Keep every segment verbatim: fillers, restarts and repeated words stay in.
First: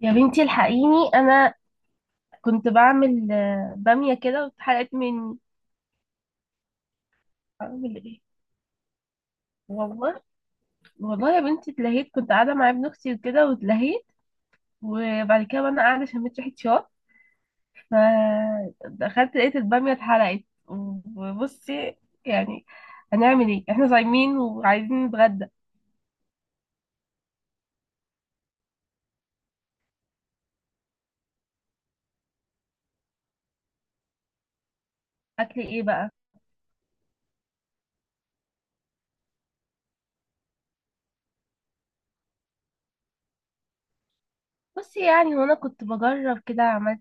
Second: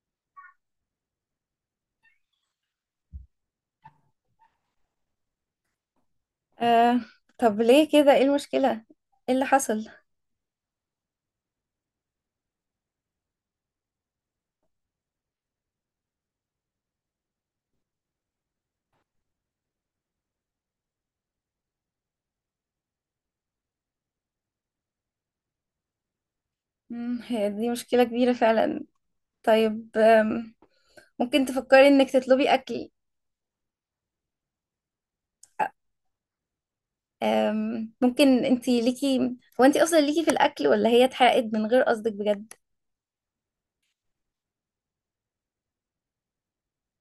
يا بنتي الحقيني انا كنت بعمل آه، باميه كده واتحرقت مني. آه. طب ليه اعمل كده؟ ايه؟ ايه المشكلة؟ ايه اللي حصل؟ والله، والله يا بنتي اتلهيت، كنت قاعده مع ابن اختي وكده واتلهيت. وبعد كده وانا قاعده شميت ريحه شوك، فدخلت لقيت الباميه اتحرقت. وبصي، يعني هنعمل ايه؟ احنا صايمين وعايزين نتغدى. مم، هي دي مشكلة كبيرة فعلا. طيب. آم، ممكن تفكري انك تطلبي اكل. اكل ايه بقى؟ آم، ممكن انتي ليكي. هو انتي اصلا ليكي في الاكل، ولا هي اتحرقت من غير قصدك بجد؟ بصي، يعني وانا كنت بجرب كده عملت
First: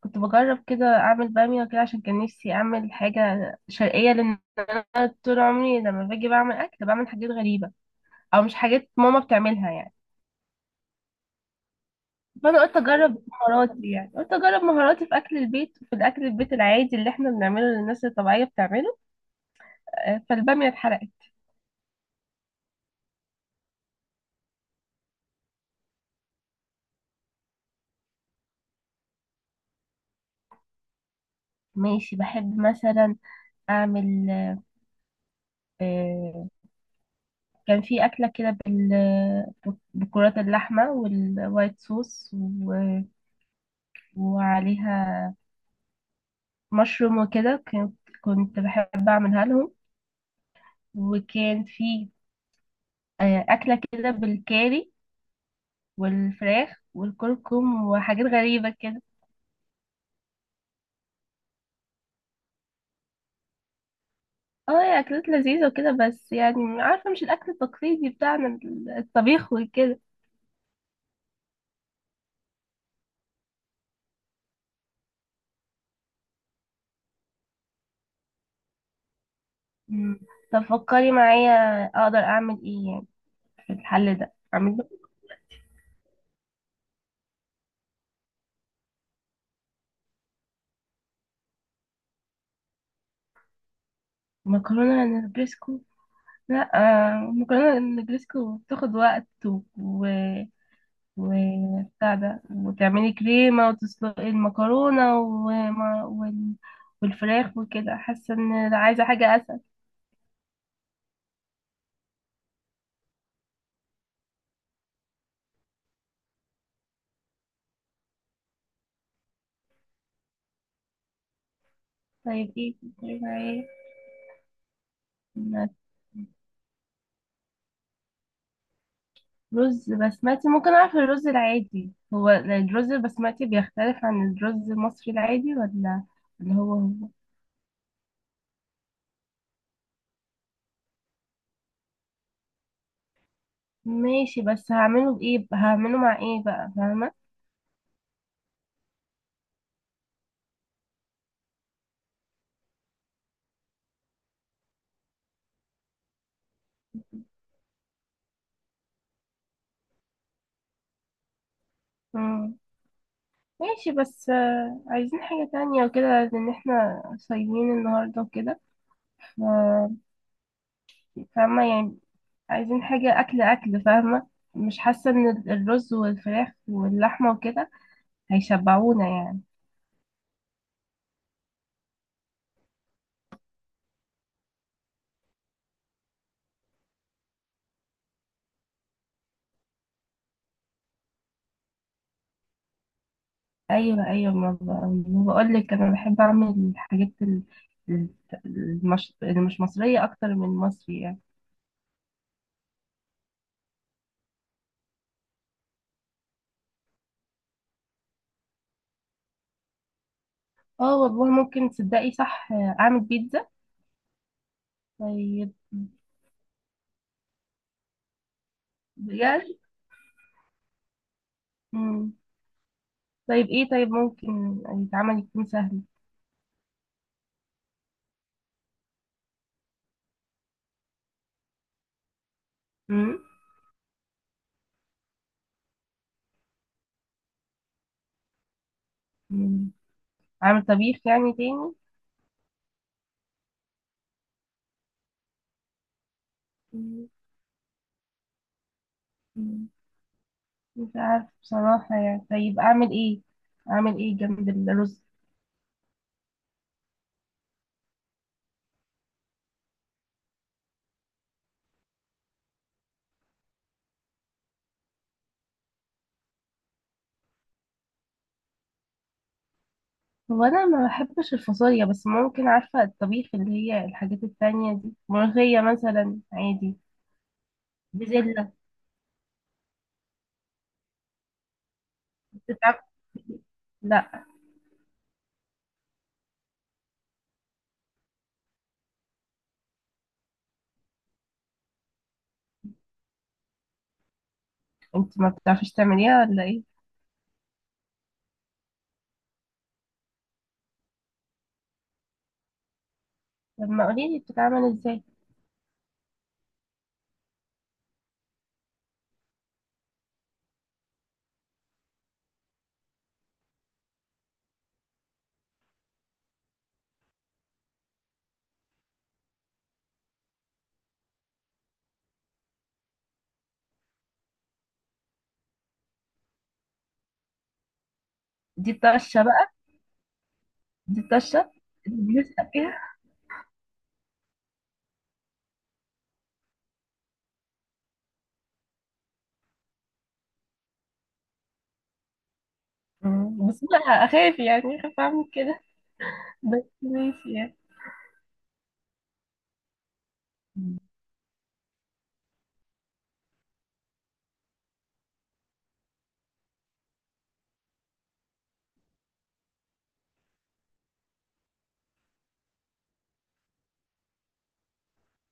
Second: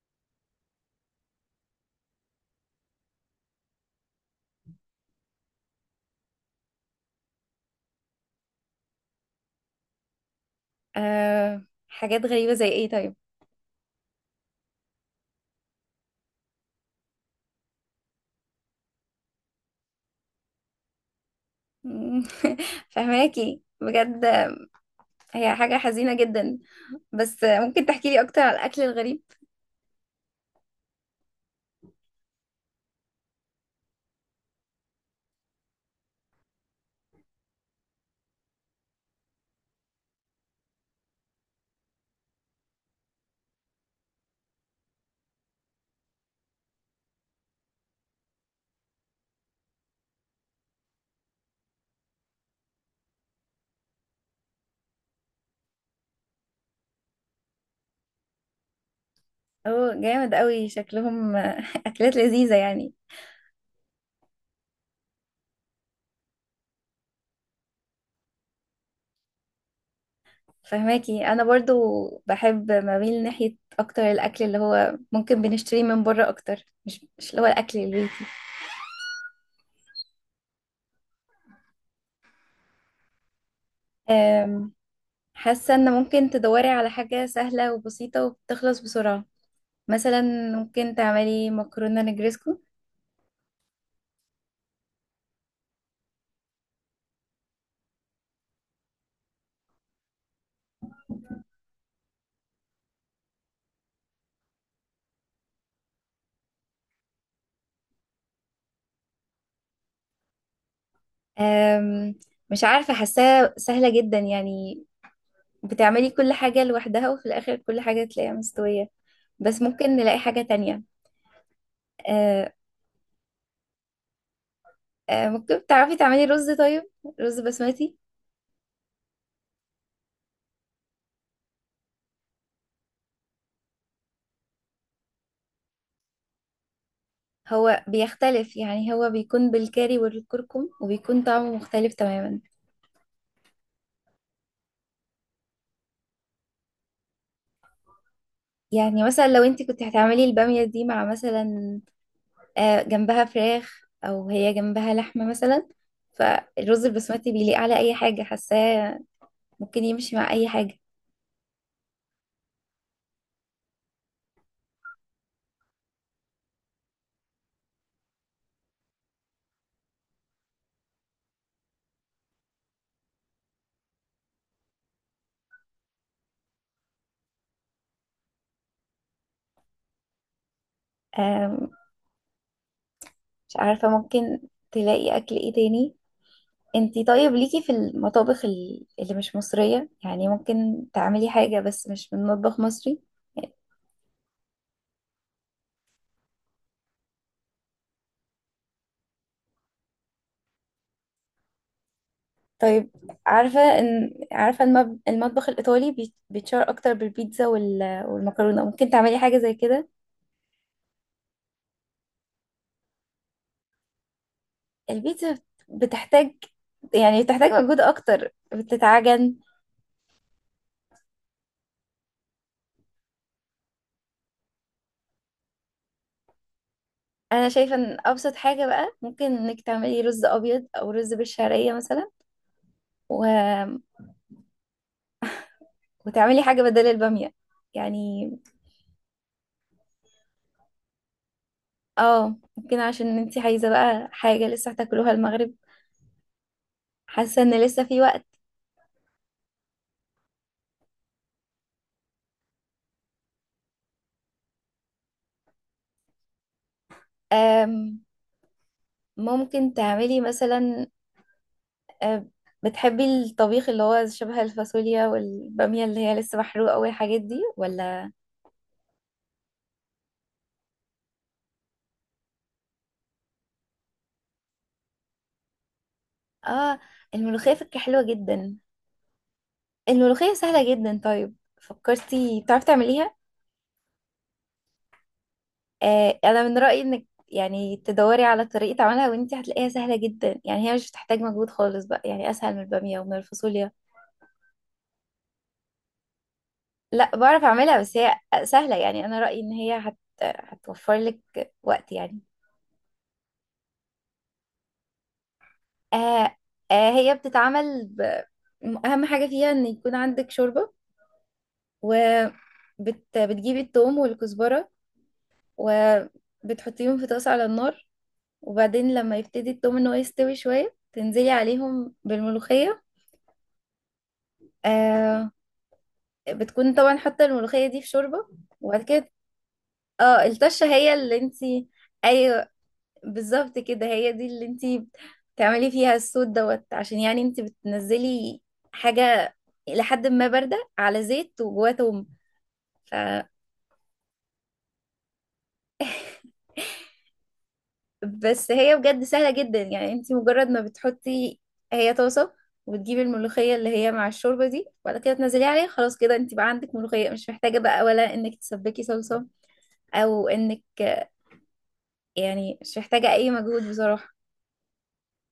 كنت بجرب كده اعمل باميه كده عشان كان نفسي اعمل حاجه شرقيه، لان انا طول عمري لما باجي بعمل اكل بعمل حاجات غريبه، او مش حاجات ماما بتعملها يعني. آه، حاجات غريبة فانا زي قلت ايه طيب؟ اجرب مهاراتي، يعني قلت اجرب مهاراتي في اكل البيت وفي الاكل البيت العادي اللي احنا بنعمله اللي الناس الطبيعيه بتعمله. آه، فالباميه اتحرقت. مم، فهماكي بجد. هي حاجة حزينة جدا. بس آه، ممكن تحكي لي اكتر على الاكل الغريب. ماشي، بحب مثلا اعمل. آه، كان في اكله كده بال- بكرات اللحمه والوايت صوص و- وعليها مشروم وكده، كنت كنت بحب اعملها لهم. وكان في آه، اكله كده بالكاري والفراخ والكركم وحاجات غريبه كده. اوه جامد قوي شكلهم، آه، اكلات لذيذة يعني. اه، هي اكلات لذيذه وكده، بس يعني عارفه مش الاكل التقليدي بتاعنا، ال- الطبيخ وكده. فهماكي انا برضو، بحب بميل ناحية اكتر الاكل اللي هو ممكن بنشتريه من بره اكتر، مش مش اللي هو الاكل البيتي. مم. طب فكري معايا اقدر اعمل ايه يعني في الحل ده، أم، اعمل له حاسة ان ممكن تدوري على حاجة سهلة وبسيطة وبتخلص بسرعة، مثلا ممكن تعملي مكرونة نجريسكو. مكرونه نجريسكو؟ لا، آه، مكرونه نجريسكو بتاخد وقت و... وبتاع ده، وتعملي كريمة وتسلقي المكرونة وما وال... والفراخ وكده، حاسة ان عايزة حاجة أسهل. أم، مش عارفة حاساها سهلة جدا يعني. بتعملي كل حاجة لوحدها وفي الاخر كل حاجة تلاقيها مستوية، بس ممكن نلاقي حاجة تانية. أه، طيب ايه في الكريمة ايه؟ أه، ممكن تعرفي تعملي رز طيب، رز بسمتي. رز بسمتي. ممكن أعرف الرز العادي هو الرز البسمتي بيختلف عن الرز المصري العادي ولا اللي هو هو؟ هو بيختلف يعني، هو بيكون بالكاري والكركم وبيكون طعمه مختلف تماما. ماشي، بس هعمله بإيه؟ هعمله مع ايه بقى؟ فاهمة؟ يعني مثلا لو انت كنت هتعملي البامية دي مع مثلا، آه، جنبها فراخ او هي جنبها لحمة مثلا. فالرز البسمتي بيليق على اي حاجة حاساه، ممكن يمشي مع اي حاجة. مم. ماشي، بس آه، عايزين حاجة تانية وكده لأن احنا صايمين النهاردة وكده، فاهمة يعني؟ عايزين حاجة أكل أكل، فاهمة؟ مش حاسة إن ال- الرز والفراخ واللحمة وكده هيشبعونا يعني. آم، مش عارفة، ممكن تلاقي اكل ايه تاني. انتي طيب ليكي في المطابخ ال- اللي مش مصرية، يعني ممكن تعملي حاجة بس مش من مطبخ مصري. أيوة، أيوة، ما ب- ما بقولك، أنا بحب أعمل الحاجات ال- ال- المش... اللي مش مصرية أكتر من مصري يعني. طيب. عارفة ان عارفة المب... المطبخ الإيطالي بيت- بيتشهر أكتر بالبيتزا وال... والمكرونة، ممكن تعملي حاجة زي كده. اه والله، ممكن تصدقي؟ صح، أعمل بيتزا. البيتزا بت- طيب. بتحتاج، يعني بتحتاج مجهود أكتر، بتتعجن. بجد؟ مم. طيب إيه؟ طيب ممكن يتعمل يكون سهل؟ أنا شايفة إن أبسط حاجة بقى ممكن إنك تعملي رز أبيض أو رز بالشعرية مثلا مم. و... وتعملي حاجة بدل البامية يعني. مم. أعمل طبيخ يعني تاني؟ اه، ممكن عشان انتي عايزة بقى حاجة لسه هتاكلوها المغرب، حاسة ان لسه في وقت. مم. مش عارف بصراحة يعني. طيب أعمل إيه؟ أعمل إيه جنب الرز؟ أم... ممكن تعملي مثلا، آه، بتحبي الطبيخ اللي هو شبه الفاصوليا والبامية اللي هي لسه محروقة والحاجات دي، ولا؟ هو أنا ما بحبش الفاصوليا، بس ممكن، عارفة الطبيخ اللي هي الحاجات التانية دي، ملوخية مثلا عادي. اه، الملوخية فكرة حلوة بزلة. جدا. الملوخية سهلة جدا طيب، فكرتي بتعرفي بتتعب- تعمليها؟ لا. آه انا من رأيي انك يعني تدوري على طريقة عملها، وانتي هتلاقيها سهلة جدا يعني، هي مش بتحتاج مجهود خالص بقى يعني، اسهل من البامية ومن الفاصوليا. أنت ما بتعرفيش تعمليها ولا إيه؟ لا، بعرف اعملها بس هي سهلة يعني، انا رأيي ان هي هت... هتوفر لك وقت يعني. طب ما قوليلي بتتعمل إزاي؟ آه آه هي بتتعمل ب... أهم حاجة فيها إن يكون عندك شوربة. وبتجيبي التوم والكزبرة، وبتحطيهم في طاسة على النار، وبعدين لما يبتدي التوم إن هو يستوي شوية تنزلي عليهم بالملوخية. آه بتكون طبعا حاطة الملوخية دي في شوربة. دي وبعد كده، الطشة بقى؟ اه، الطشة هي دي اللي الطشة انتي. اللي أي، بنسقى فيها. بالظبط كده، هي دي اللي انتي بتعملي فيها الصوت دوت، عشان يعني انتي بتنزلي حاجة لحد ما باردة على زيت وجواه توم. ف... مم. بس أنا أخاف، يعني أخاف أعمل كده، بس ماشي يعني. بس هي بجد سهلة جدا يعني. انتي مجرد ما بتحطي، هي طاسة، وتجيبي الملوخية اللي هي مع الشوربة دي، وبعد كده تنزلي عليها، خلاص كده انتي بقى عندك ملوخية، مش محتاجة بقى ولا انك تسبكي صلصة او انك، يعني مش محتاجة اي مجهود بصراحة.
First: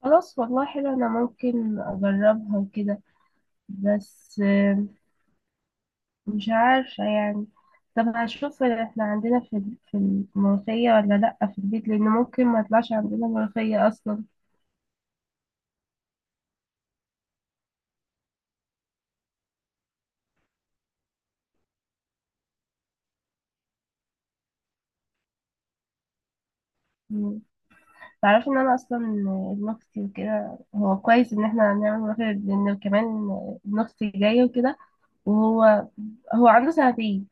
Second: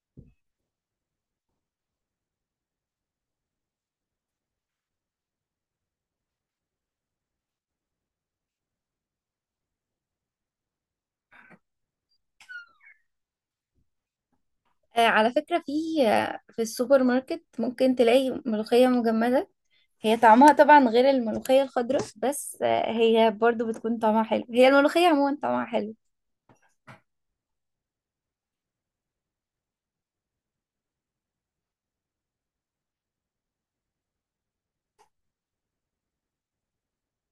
خلاص، والله حلو، أنا ممكن أجربها وكده، بس مش عارفة يعني. طب هشوف احنا عندنا في ال- في الملوخية ولا لأ في البيت، لأن ممكن ما يطلعش عندنا ملوخية أصلا. آه، على فكرة في، آه، في السوبر ماركت ممكن تلاقي ملوخية مجمدة. هي طعمها طبعا غير الملوخية الخضراء، بس آه، هي برضو بتكون طعمها حلو، هي الملوخية عموما طعمها حلو. مم. تعرفي إن أنا أصلا ابن أختي وكده، هو كويس إن احنا هنعمل ملوخية لأن كمان ابن أختي جاي وكده. وهو هو عنده سنتين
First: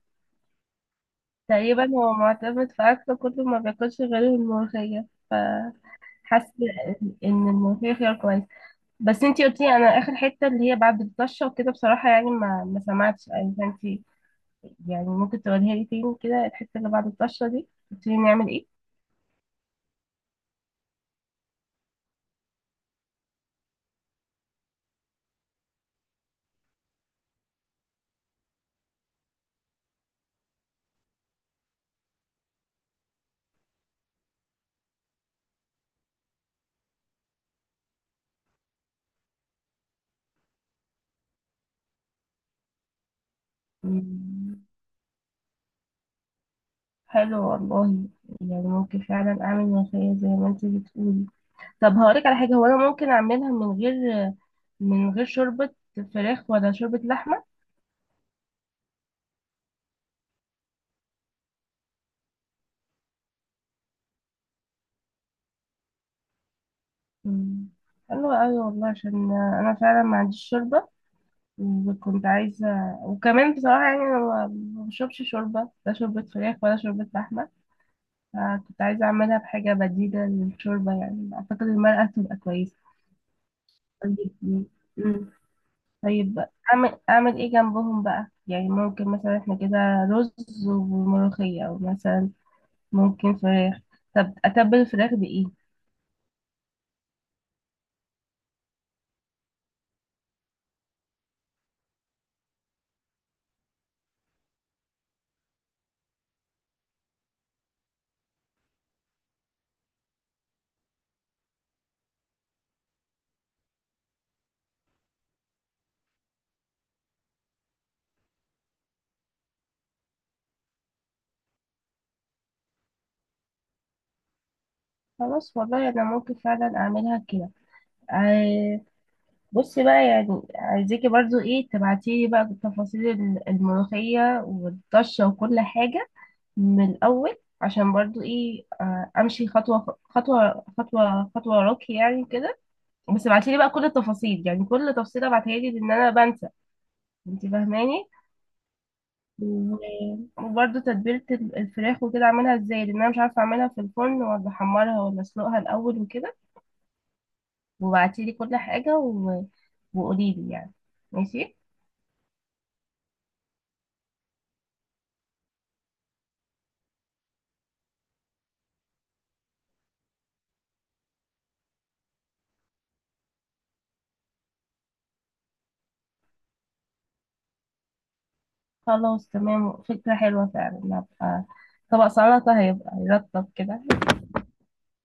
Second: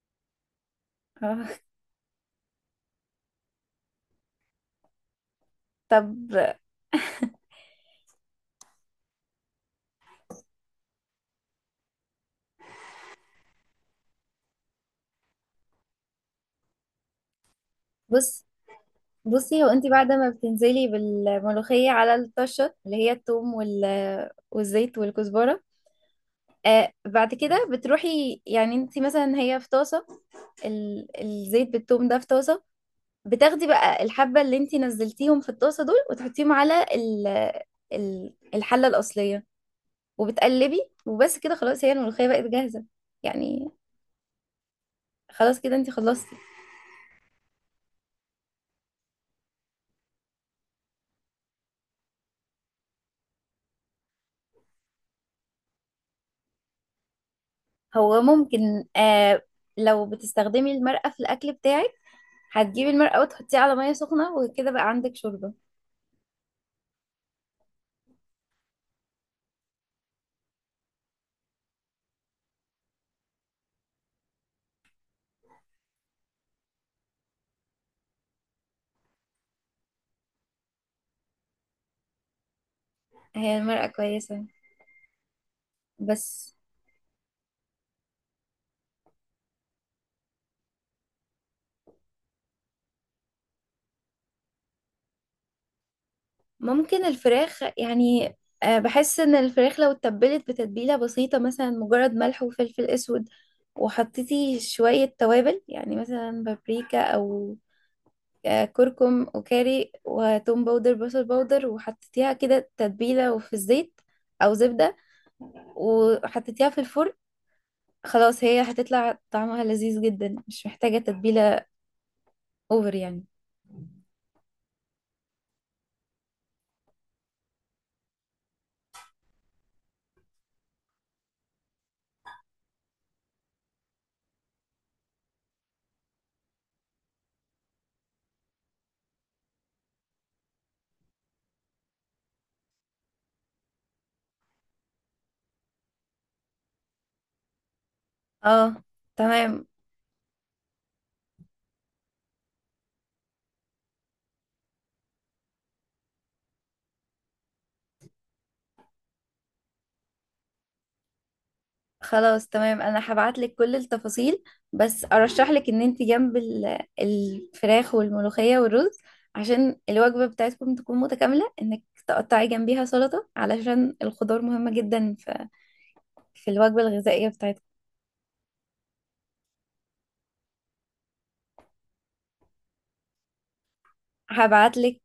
آه، تقريبا، هو معتمد في أكله كله، ما بياكلش غير الملوخية، فحاسة طب إن الملوخية خيار كويس. بس انتي قلتي، انا اخر حته اللي هي بعد الطشه وكده بصراحه يعني ما ما سمعتش يعني. فانتي يعني ممكن تقولها لي تاني كده، الحتة اللي بعد الطشة دي، قلت لي بص نعمل ايه؟ بصي، هو انت بعد ما بتنزلي بالملوخية على الطشة اللي هي الثوم وال... والزيت والكزبرة، آه بعد كده بتروحي يعني، انت مثلا هي في طاسة، ال... الزيت بالثوم ده في طاسة، بتاخدي بقى الحبة اللي انت نزلتيهم في الطاسة دول، وتحطيهم على ال... ال... الحلة الأصلية، وبتقلبي، وبس كده خلاص هي الملوخية بقت جاهزة يعني. مم. خلاص كده انتي خلصتي. حلو والله، يعني ممكن فعلا اعمل ملوخية زي ما انت بتقولي. طب هقولك على حاجة، هو انا ممكن اعملها من غير من غير شوربة فراخ ولا شوربة لحمة؟ هو ممكن، آه لو بتستخدمي المرقة في الأكل بتاعك، هتجيبي المرقة وتحطيها على مية سخنة وكده بقى عندك شوربة. مم. حلو قوي والله، عشان انا فعلا ما عنديش شوربة وكنت عايزة. وكمان بصراحة يعني انا ما ما بشربش شوربة، لا شوربة فراخ ولا شوربة لحمة، فكنت عايزة اعملها بحاجة بديلة للشوربة. يعني اعتقد المرقة تبقى كويسة. هي المرقة طيب. كويسة. مم. طيب بقى، بس اعمل اعمل ايه جنبهم بقى؟ يعني ممكن مثلا احنا كده رز وملوخية، او مثلا ممكن فراخ. طب اتبل الفراخ بايه؟ ممكن الفراخ يعني، آه بحس ان الفراخ لو اتبلت بتتبيلة بسيطة، مثلا مجرد ملح وفلفل اسود، وحطيتي شوية توابل يعني مثلا بابريكا، أو آه، كركم وكاري وتوم باودر بصل باودر، وحطيتيها كده تتبيلة وفي الزيت أو زبدة، وحطيتيها في الفرن، خلاص هي هتطلع طعمها لذيذ جدا مش محتاجة تتبيلة اوفر يعني. خلاص والله، انا ممكن فعلا اعملها كده. ع- بصي بقى، يعني عايزاكي برضو ايه تبعتيلي بقى تفاصيل ال- الملوخية والطشة وكل حاجة من الاول، عشان برضو ايه آه، امشي خطوة خطوة خطوة خطوة وراكي يعني كده. بس ابعتي لي بقى كل التفاصيل، يعني كل تفصيلة ابعتها لي، لان انا بنسى، انت فاهماني. اه، تمام. و- وبرده تتبيلة ال- الفراخ وكده اعملها ازاي، لان انا مش عارفة اعملها في الفرن ولا احمرها ولا اسلقها الاول وكده. وابعتي لي كل حاجة و... وقولي لي يعني. ماشي. خلاص تمام، انا هبعتلك كل التفاصيل. بس ارشحلك ان انت جنب ال- الفراخ والملوخية والرز، عشان الوجبة بتاعتكم تكون متكاملة، انك تقطعي جنبيها سلطة، علشان الخضار مهمة جدا في في الوجبة الغذائية بتاعتكم. خلاص تمام، فكرة حلوة فعلا. هبقى طبق سلطة، هيبقى يرطب كده. هبعتلك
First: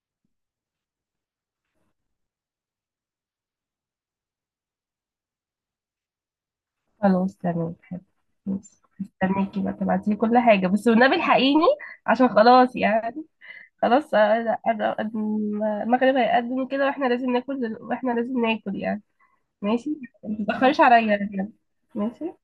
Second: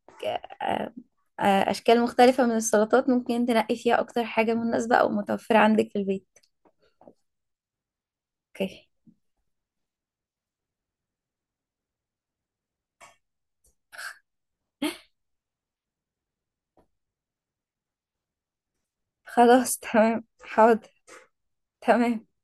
آه، آه، أشكال مختلفة من السلطات، ممكن تنقي فيها أكتر حاجة مناسبة أو متوفرة عندك في البيت. خلاص تمام حلو. ماشي، أوكي. استنيكي بقى تبعتي لي كل حاجة بس، والنبي الحقيني، عشان خلاص يعني، خلاص. آه، قدم- المغرب هيقدم كده، واحنا لازم ناكل دل- واحنا لازم ناكل يعني. خلاص ماشي، تمام متتأخريش حاضر. عليا يعني. تمام. ماشي